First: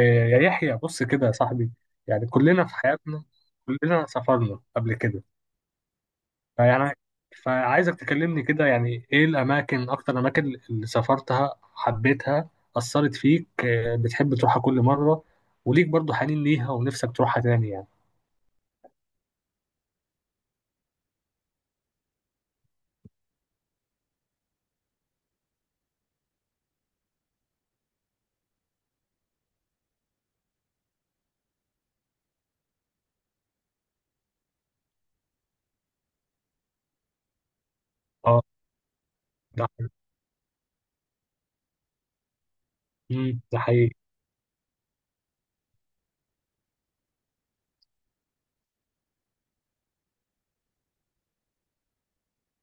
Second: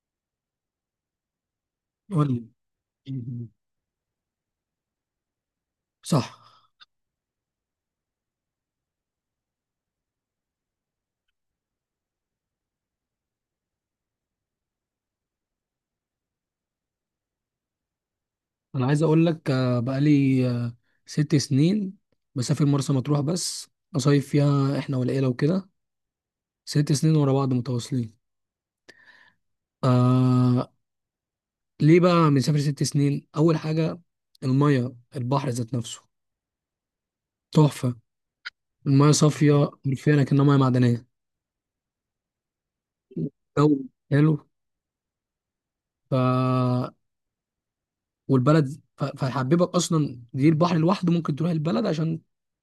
إيه، يا يحيى، بص كده يا صاحبي. قول يعني لي. كلنا في حياتنا كلنا سافرنا قبل كده، صح. فيعني فعايزك تكلمني كده، يعني ايه الاماكن، اكتر الاماكن اللي سافرتها، حبيتها، اثرت فيك إيه، بتحب تروحها كل مره وليك برضو حنين ليها ونفسك تروحها تاني يعني. انا عايز اقول لك بقالي 6 سنين بسافر مرسى مطروح بس، اصيف فيها احنا والعيله وكده. 6 سنين ورا بعض متواصلين. آه ليه بقى بنسافر 6 سنين؟ اول حاجه، الميه، البحر ذات نفسه تحفه، اه، الميه صافيه ده حرفيا كأنها ميه معدنيه. ده جو حقيقي. حلو. ف والبلد فهيحببك اصلا، دي البحر لوحده ممكن تروح البلد عشان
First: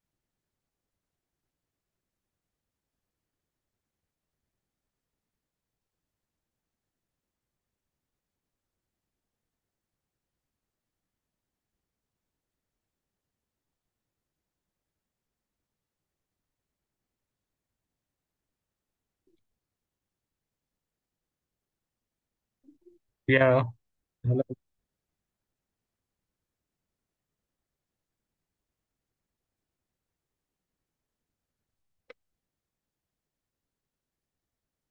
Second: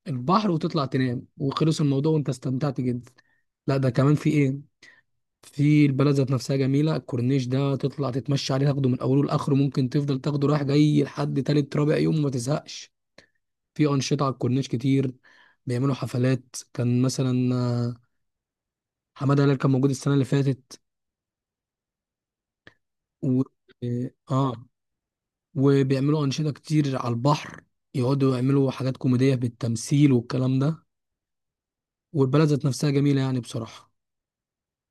البحر، وتطلع تنام وخلص الموضوع، وانت استمتعت جدا. لا ده كمان في ايه، في البلد ذات نفسها جميله، الكورنيش ده تطلع تتمشى عليه، تاخده من اوله لاخره، ممكن تفضل تاخده رايح جاي لحد تالت رابع يوم وما تزهقش. في انشطه على الكورنيش كتير، بيعملوا حفلات، كان مثلا حماده هلال كان موجود السنه اللي فاتت. و... يا اه آه، وبيعملوا انشطه كتير على البحر، يقعدوا يعملوا حاجات كوميديه بالتمثيل والكلام ده. والبلد ذات نفسها جميله يعني بصراحه.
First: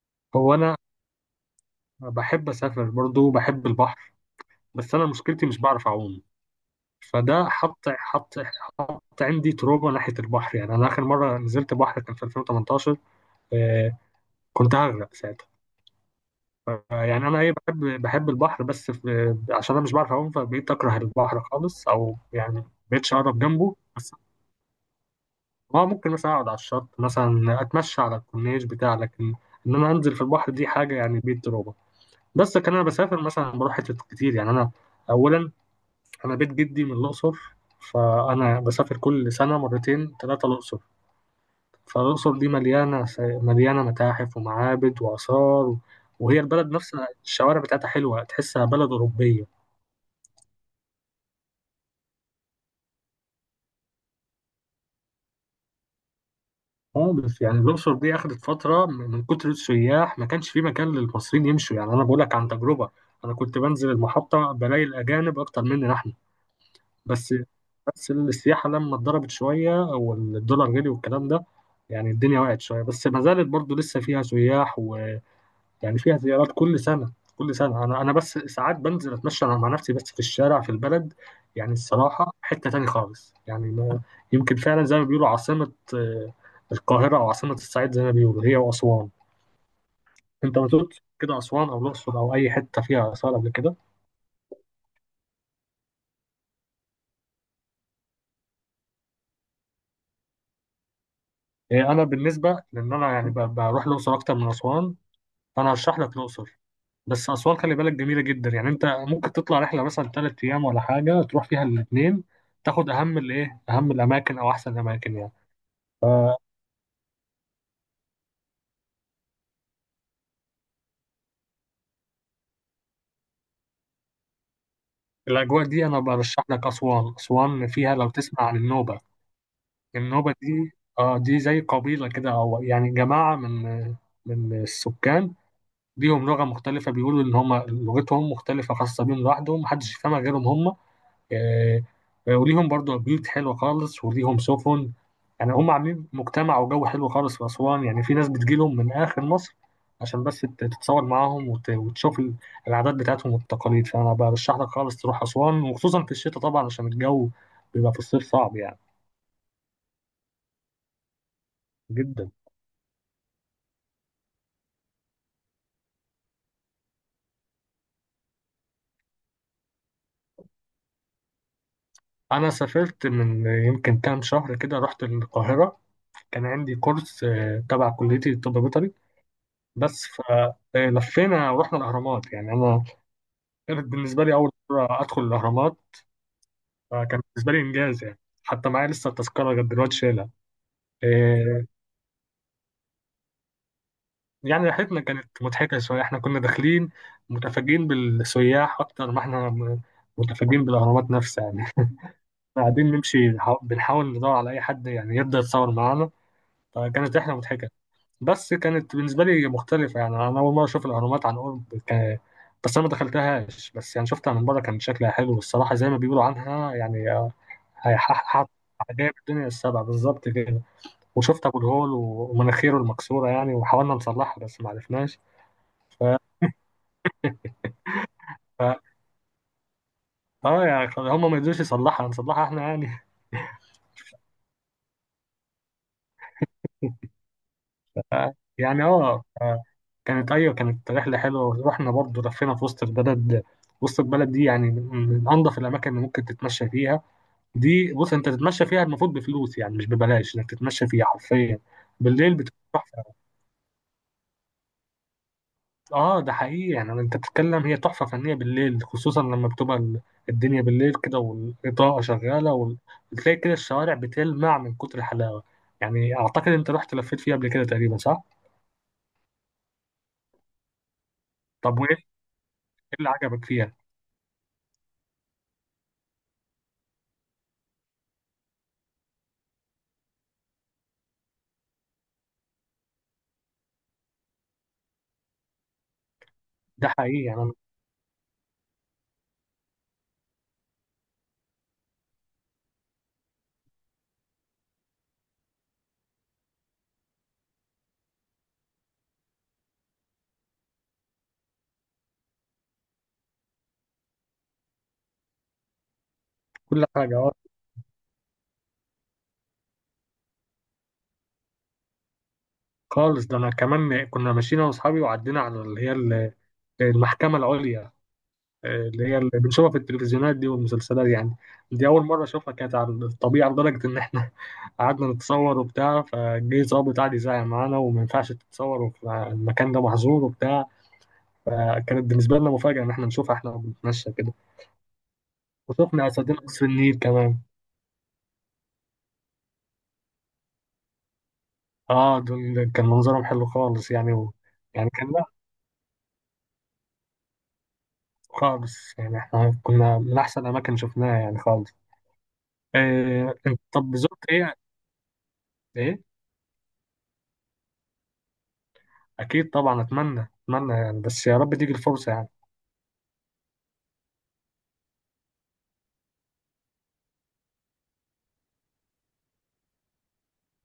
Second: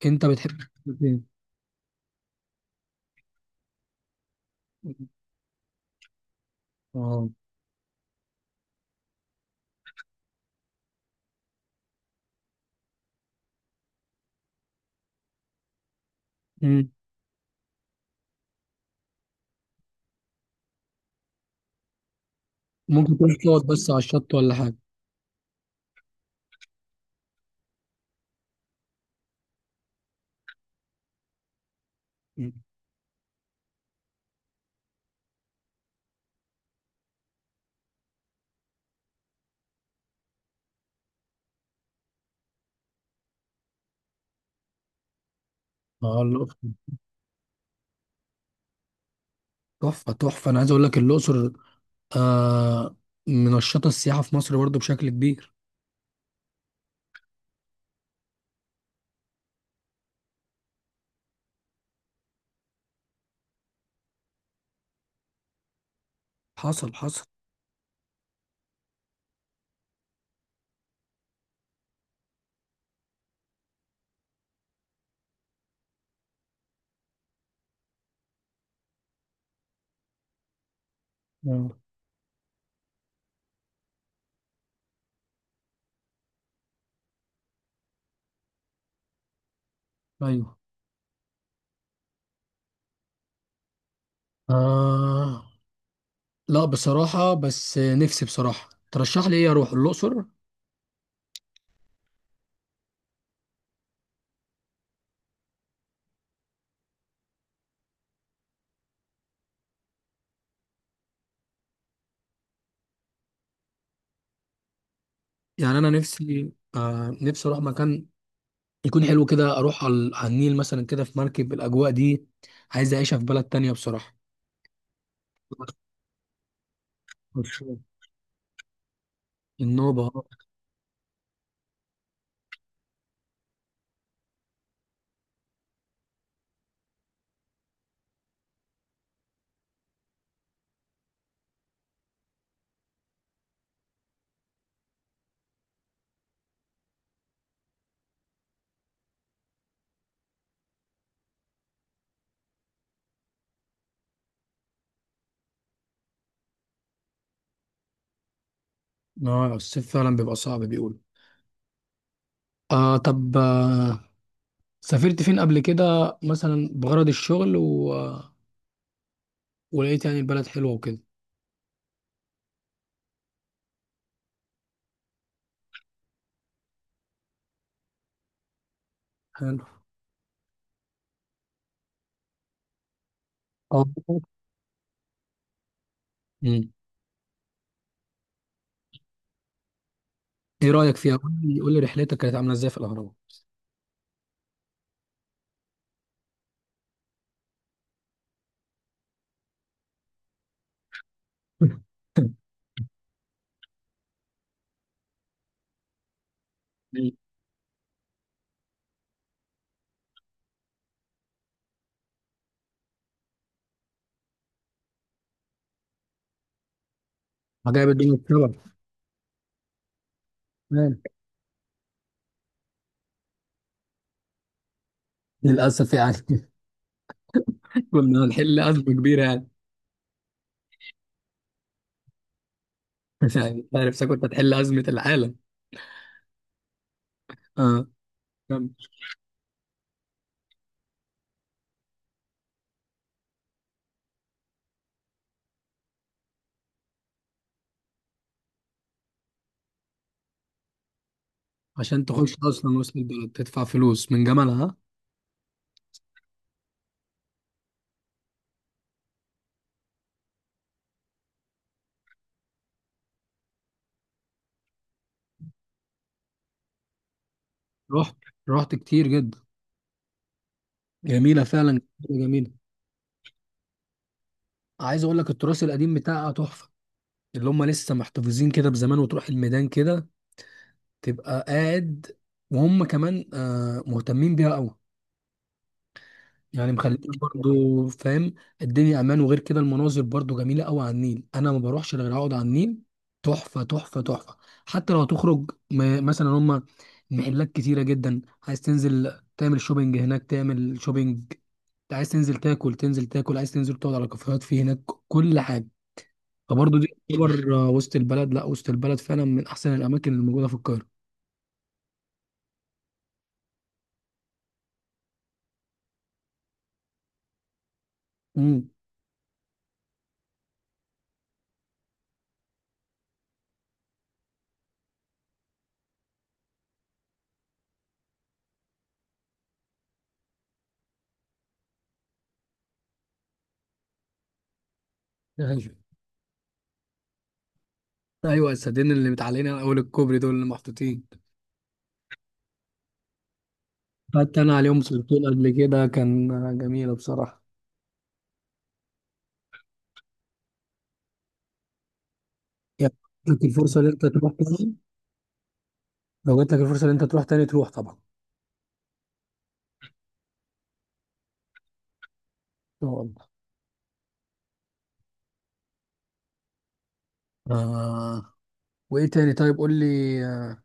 انت بتحب هو انا إيه؟ بحب اسافر، برضو بحب البحر، بس انا مشكلتي مش بعرف اعوم. اه. فده حط عندي تروما ناحيه البحر. يعني انا اخر مره نزلت بحر كان في 2018، آه، كنت هغرق ساعتها. مم. يعني انا ايه، بحب البحر، بس في عشان انا مش بعرف اعوم فبقيت اكره البحر خالص، او يعني مبقتش ممكن تروح اقرب تقعد جنبه بس على بس. الشط ولا حاجه. اه، ممكن مثلا اقعد على الشط، مثلا اتمشى على الكورنيش بتاع، لكن ان انا انزل في البحر دي حاجه يعني بيت تروما. بس كان انا بسافر مثلا بروح حتت كتير يعني. انا اولا انا بيت جدي من الاقصر، فانا بسافر كل سنه مرتين ثلاثه الاقصر. فالأقصر دي مليانة مليانة متاحف ومعابد وآثار، اه، وهي الأقصر. البلد نفسها الشوارع بتاعتها حلوة، تحسها بلد أوروبية تحفة تحفة، أنا عايز أقول لك الأقصر آه منشطة السياحة في مصر برضو بشكل كبير. خالص. يعني الأقصر دي أخدت فترة من كتر السياح ما كانش في مكان للمصريين يمشوا. يعني أنا بقولك عن تجربة، أنا كنت بنزل المحطة بلاقي الأجانب أكتر مننا إحنا. حصل حصل. بس بس السياحة لما اتضربت شوية والدولار غلي والكلام ده، يعني الدنيا وقعت شوية بس ما زالت برضو لسه فيها سياح. يعني فيها زيارات كل سنة كل سنة. أنا بس ساعات بنزل أتمشى أنا مع نفسي بس في الشارع في البلد. يعني آه. الصراحة حتة تاني خالص يعني، ما يمكن فعلا زي ما بيقولوا عاصمة، القاهرة أو عاصمة الصعيد زي ما بيقولوا، هي وأسوان. أيوه. أنت ما زرت كده أسوان أو الأقصر أو أي حتة فيها آثار قبل كده؟ آه لا بصراحة، بس نفسي بصراحة ترشح لي إيه أروح الأقصر. أنا بالنسبة لأن أنا يعني بروح الأقصر أكتر من أسوان، فأنا هرشح لك الأقصر. بس أسوان خلي بالك جميلة جدا، يعني أنت ممكن تطلع رحلة مثلا تلات أيام ولا حاجة، تروح فيها الاتنين، تاخد أهم الإيه، أهم الأماكن أو أحسن الأماكن يعني. يعني أنا نفسي نفسي أروح مكان يكون حلو كده، أروح على النيل مثلا كده في مركب، الأجواء دي عايز أعيشها في بلد تانية بصراحة. الأجواء دي أنا برشح لك أسوان، أسوان مشروع فيها لو تسمع عن النوبة. النوبة. النوبة دي آه، دي زي قبيلة كده، أو يعني جماعة من من السكان، ليهم لغة مختلفة. بيقولوا إن هما لغتهم مختلفة خاصة بيهم لوحدهم محدش يفهمها غيرهم هما. آه، وليهم برضو بيوت حلوة خالص، وليهم سفن. يعني هم عاملين مجتمع وجو حلو خالص في أسوان، يعني في ناس بتجيلهم من آخر مصر عشان بس تتصور معاهم وتشوف العادات بتاعتهم والتقاليد. فأنا برشح لك خالص تروح أسوان، وخصوصا في الشتاء طبعا عشان الجو بيبقى في الصيف صعب، يعني اه، الصيف فعلا بيبقى صعب بيقول. جدا. طب سافرت فين قبل كده مثلا بغرض الشغل ولقيت يعني البلد حلوة وكده؟ أنا سافرت من يمكن كام شهر كده رحت القاهرة، كان عندي كورس تبع كليتي الطب البيطري. حلو. بس فلفينا ورحنا الأهرامات. يعني أنا اه. كانت بالنسبة لي أول مرة أدخل الأهرامات، مم. فكان بالنسبة لي إنجاز يعني. حتى معايا لسه التذكرة لغاية دلوقتي شايلها. ايه رأيك فيها؟ قول لي إيه قول لي رحلتك كانت عاملة ازاي في الأهرامات. يعني رحلتنا كانت مضحكة شوية. إحنا كنا داخلين متفاجئين بالسياح أكتر ما إحنا متفاجئين بالأهرامات نفسها يعني. قاعدين نمشي بنحاول ندور على أي حد يعني يبدأ يتصور معانا. مم. فكانت رحلة مضحكة. بس كانت بالنسبة لي مختلفة، يعني أنا أول مرة أشوف الأهرامات عن قرب. بس أنا ما دخلتهاش، بس يعني شفتها من بره كان شكلها حلو، والصراحة زي ما بيقولوا عنها يعني، عجائب الدنيا هيحقق السبع. عجائب الدنيا السبع بالظبط كده. تمام. وشفت أبو الهول ومناخيره المكسورة يعني، وحاولنا نصلحها بس ما عرفناش. للأسف ف... يعني. كنا هنحل ف... أزمة كبيرة يعني. آه يعني هم ما يقدروش يصلحها نصلحها إحنا يعني. يعني أنت عارف كنت هتحل أزمة العالم. اه. ف- كمل. يعني آه ف- كانت أيوة كانت رحلة حلوة. رحنا برضه لفينا في وسط البلد. وسط البلد دي يعني من من أنظف الأماكن اللي ممكن تتمشى فيها. دي بص انت تتمشى فيها المفروض بفلوس، يعني مش ببلاش انك تتمشى فيها حرفيا. عشان تخش بالليل بتبقى أصلا وسط تحفه. البلد تدفع فلوس من جمالها، ها؟ اه ده حقيقي، يعني انت بتتكلم، هي تحفه فنيه بالليل، خصوصا لما بتبقى الدنيا بالليل كده والاضاءه شغاله، بتلاقي كده الشوارع بتلمع من كتر الحلاوه. يعني اعتقد انت رحت لفيت فيها قبل كده تقريبا، رحت، صح؟ رحت كتير جدا، جميلة طب فعلا وايه، إيه جميلة. اللي عجبك فيها؟ عايز أقول لك التراث القديم بتاعها تحفة، اللي هم لسه محتفظين كده بزمان، وتروح الميدان كده تبقى قاعد، وهم كمان مهتمين بيها قوي، يعني ده مخليين حقيقي يعني أنا. برضو، فاهم؟ الدنيا امان، وغير كده المناظر برضو جميله قوي على النيل، انا ما بروحش غير اقعد على النيل، تحفه تحفه تحفه. حتى لو هتخرج مثلا، هم المحلات كتيره جدا، عايز تنزل تعمل شوبينج هناك تعمل شوبينج، عايز تنزل تاكل تنزل تاكل، عايز تنزل تقعد على كافيهات في هناك، كل حاجه. فبرضه كل دي حاجه، اه تعتبر وسط البلد، لا وسط البلد فعلا من احسن الاماكن اللي موجوده في القاهره. خالص. ده انا كمان كنا ماشيين انا واصحابي وعدينا على اللي هي المحكمه العليا، امم. اللي هي اللي بنشوفها في التلفزيونات دي والمسلسلات يعني. دي أول مرة أشوفها كانت على الطبيعة، لدرجة إن إحنا قعدنا نتصور وبتاع، فجه ظابط قعد يزعق معانا وما ينفعش تتصوروا، المكان ده محظور وبتاع. فكانت بالنسبة لنا مفاجأة إن إحنا نشوفها إحنا بنتمشى كده. ايوه وشفنا أسدين قصر النيل كمان، ايوه، السدين اللي متعلقين على اول الكوبري دول اللي محطوطين. آه دول كان منظرهم حلو خالص يعني حتى انا عليهم يعني كان، لا سلطون قبل كده، كان جميله بصراحه. خالص يعني إحنا كنا من أحسن أماكن شفناها يعني خالص. يعني لو جاتلك الفرصه ان طب انت زرت تروح إيه؟ تاني، إيه؟ لو جات لك الفرصه ان انت تروح تاني تروح طبعا ان أكيد طبعا، أتمنى أتمنى يعني، بس يا رب تيجي الفرصة يعني. شاء الله. آه. وايه تاني طيب؟ قول لي آه،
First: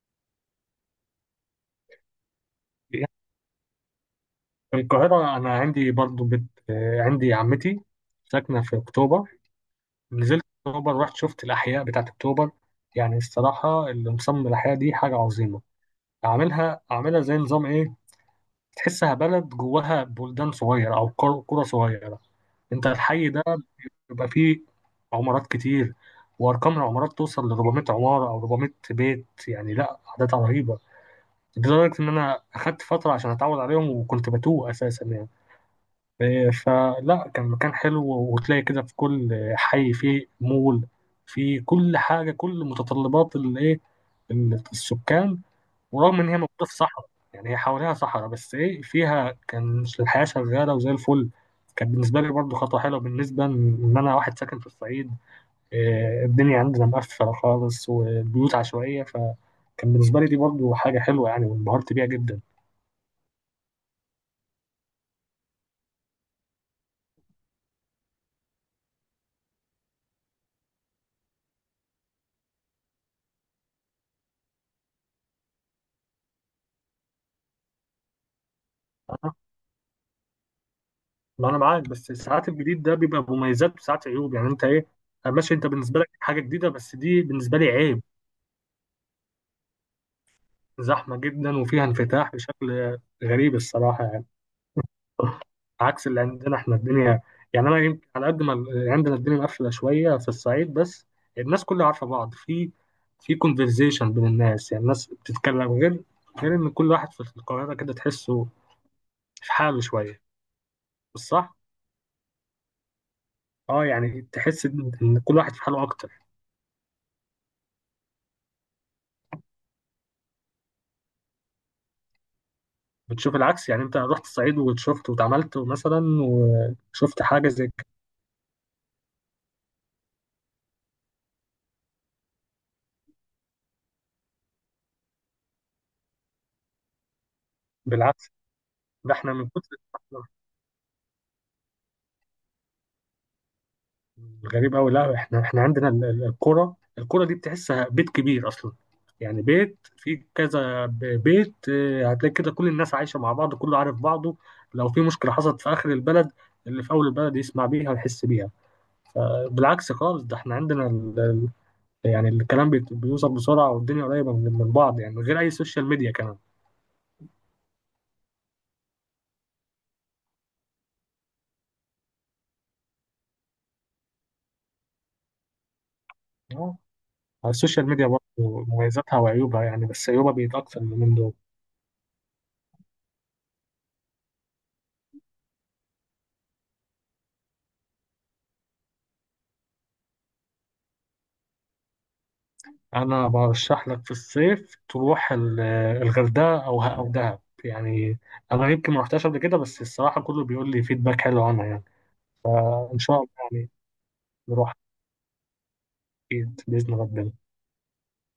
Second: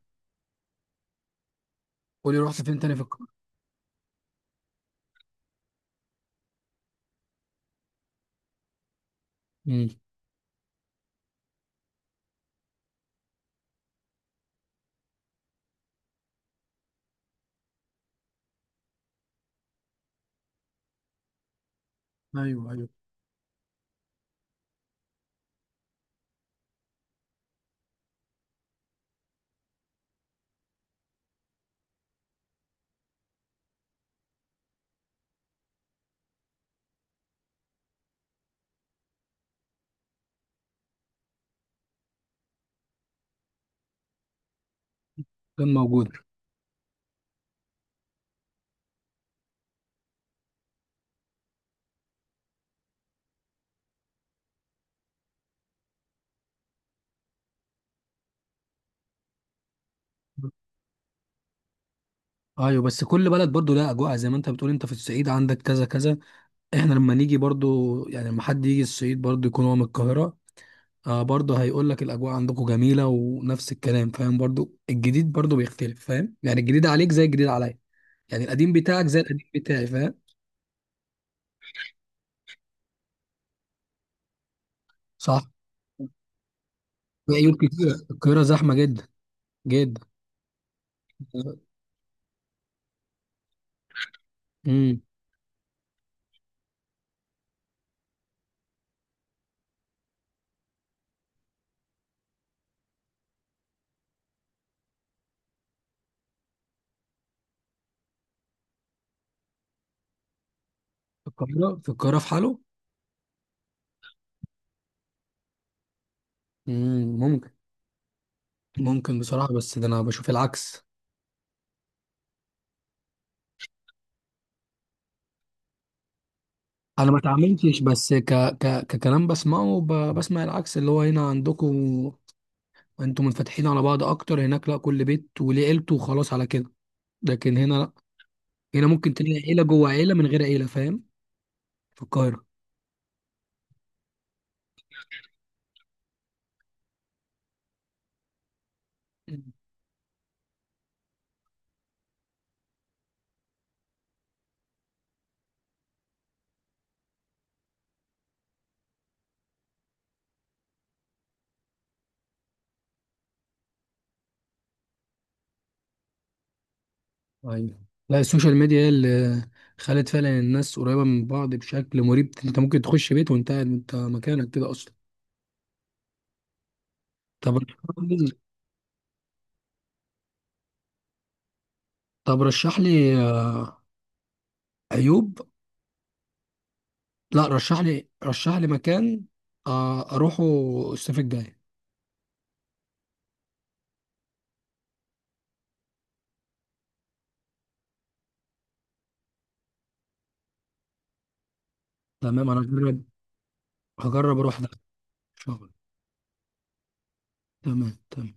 قول لي رحت فين تاني في القاهره. في القاهرة أنا عندي برضو بت... آه، عندي عمتي ساكنة في أكتوبر، امم. نزلت أكتوبر رحت شفت الأحياء بتاعت أكتوبر. يعني الصراحة اللي مصمم الأحياء دي حاجة عظيمة. أعملها أعملها زي نظام إيه، تحسها بلد جواها بلدان صغيرة أو قرى صغيرة. ايوه أنت ايوه. الحي ده بيبقى فيه عمارات كتير، وأرقام العمارات توصل ل 400 عمارة أو 400 بيت يعني، لا أعداد رهيبة، لدرجة إن أنا أخدت فترة عشان أتعود عليهم، وكنت بتوه أساسا يعني. فلا كان مكان حلو. وتلاقي كده في كل حي فيه مول، في كل حاجة، كل متطلبات الإيه، السكان. كان موجود. ورغم إن هي موجودة في صحراء، يعني هي حواليها صحراء، بس إيه فيها كان الحياة شغالة وزي الفل. كان بالنسبة لي برضه خطوة حلوة، بالنسبة إن أنا واحد ساكن في الصعيد، الدنيا عندنا مقفلة خالص والبيوت عشوائية، فكان بالنسبة لي دي برضه حاجة حلوة يعني، وانبهرت بيها جدا. ايوه، بس كل بلد برضو لها اجواء، زي ما انت بتقول انت في الصعيد عندك كذا كذا، احنا لما نيجي برضو، يعني لما حد يجي الصعيد برضو يكون هو من القاهرة، آه برضو هيقول لك الأجواء عندكم جميلة ونفس الكلام، فاهم؟ برضو الجديد برضو بيختلف، فاهم؟ يعني الجديد عليك زي الجديد عليا، يعني القديم بتاعك زي آه، القديم بتاعي، فاهم؟ ما انا معاك، بس ساعات الجديد ده بيبقى مميزات وساعات عيوب، يعني انت ايه، صح. ماشي انت بالنسبه لك حاجه جديده، بس دي في عيوب بالنسبه لي كتيرة، عيب. القاهرة زحمة جدا جدا. زحمه جدا، وفيها انفتاح بشكل غريب الصراحه يعني. امم. عكس اللي عندنا احنا الدنيا، يعني انا يمكن على قد ما عندنا الدنيا مقفله شويه في الصعيد، بس الناس كلها عارفه بعض، في في كونفرزيشن بين الناس، يعني الناس بتتكلم، غير ان كل واحد في القاهره كده تحسه في حاله شويه، مش في صح؟ القاهرة في القاهرة في حاله. اه، يعني تحس ان إن كل واحد في حاله اكتر. امم ممكن ممكن بصراحة، بس ده أنا بشوف العكس. بتشوف العكس؟ يعني انت رحت الصعيد وشفت واتعاملت مثلا أنا ما وشفت حاجه زي اتعاملتش، كده؟ بس ككلام بسمعه، بسمع العكس اللي هو هنا عندكم، انتوا منفتحين على بعض اكتر، هناك لا، كل بيت وليه عيلته وخلاص على كده. لكن هنا لا، بالعكس، هنا ده ممكن احنا تلاقي من عيله كتر، جوه عيله من غير عيله، فاهم؟ في القاهره. غريب قوي. لا احنا، احنا عندنا القرى دي بتحسها بيت كبير اصلا، يعني مم. بيت فيه كذا بيت. اه، هتلاقي كده كل الناس عايشه مع بعض كله عارف بعضه. لو في مشكله حصلت في اخر البلد، اللي في اول البلد يسمع بيها ويحس بيها. بالعكس خالص، ده احنا عندنا يعني الكلام بيوصل بسرعه، والدنيا قريبه من بعض يعني، من غير اي سوشيال ميديا ايوه. لا، السوشيال ميديا هي اللي خلت فعلا الناس قريبه من بعض بشكل مريب، انت ممكن تخش بيت وانت قاعد انت مكانك كده اصلا. كمان. طب رشح السوشيال ميديا برضه لي. مميزاتها وعيوبها يعني، بس عيوبها بيت أكتر من دول. طب رشح لي عيوب. لا رشح لي رشح لي مكان اروحه الصيف الجاي. أنا برشح لك في الصيف تروح الغردقة أو دهب يعني. أنا يمكن ما رحتهاش قبل كده، بس الصراحة كله بيقول لي فيدباك حلو عنها يعني. تمام انا إن هجرب، شاء الله يعني هجرب اروح ده نروح، ان شاء الله. أكيد بإذن ربنا. تمام تمام.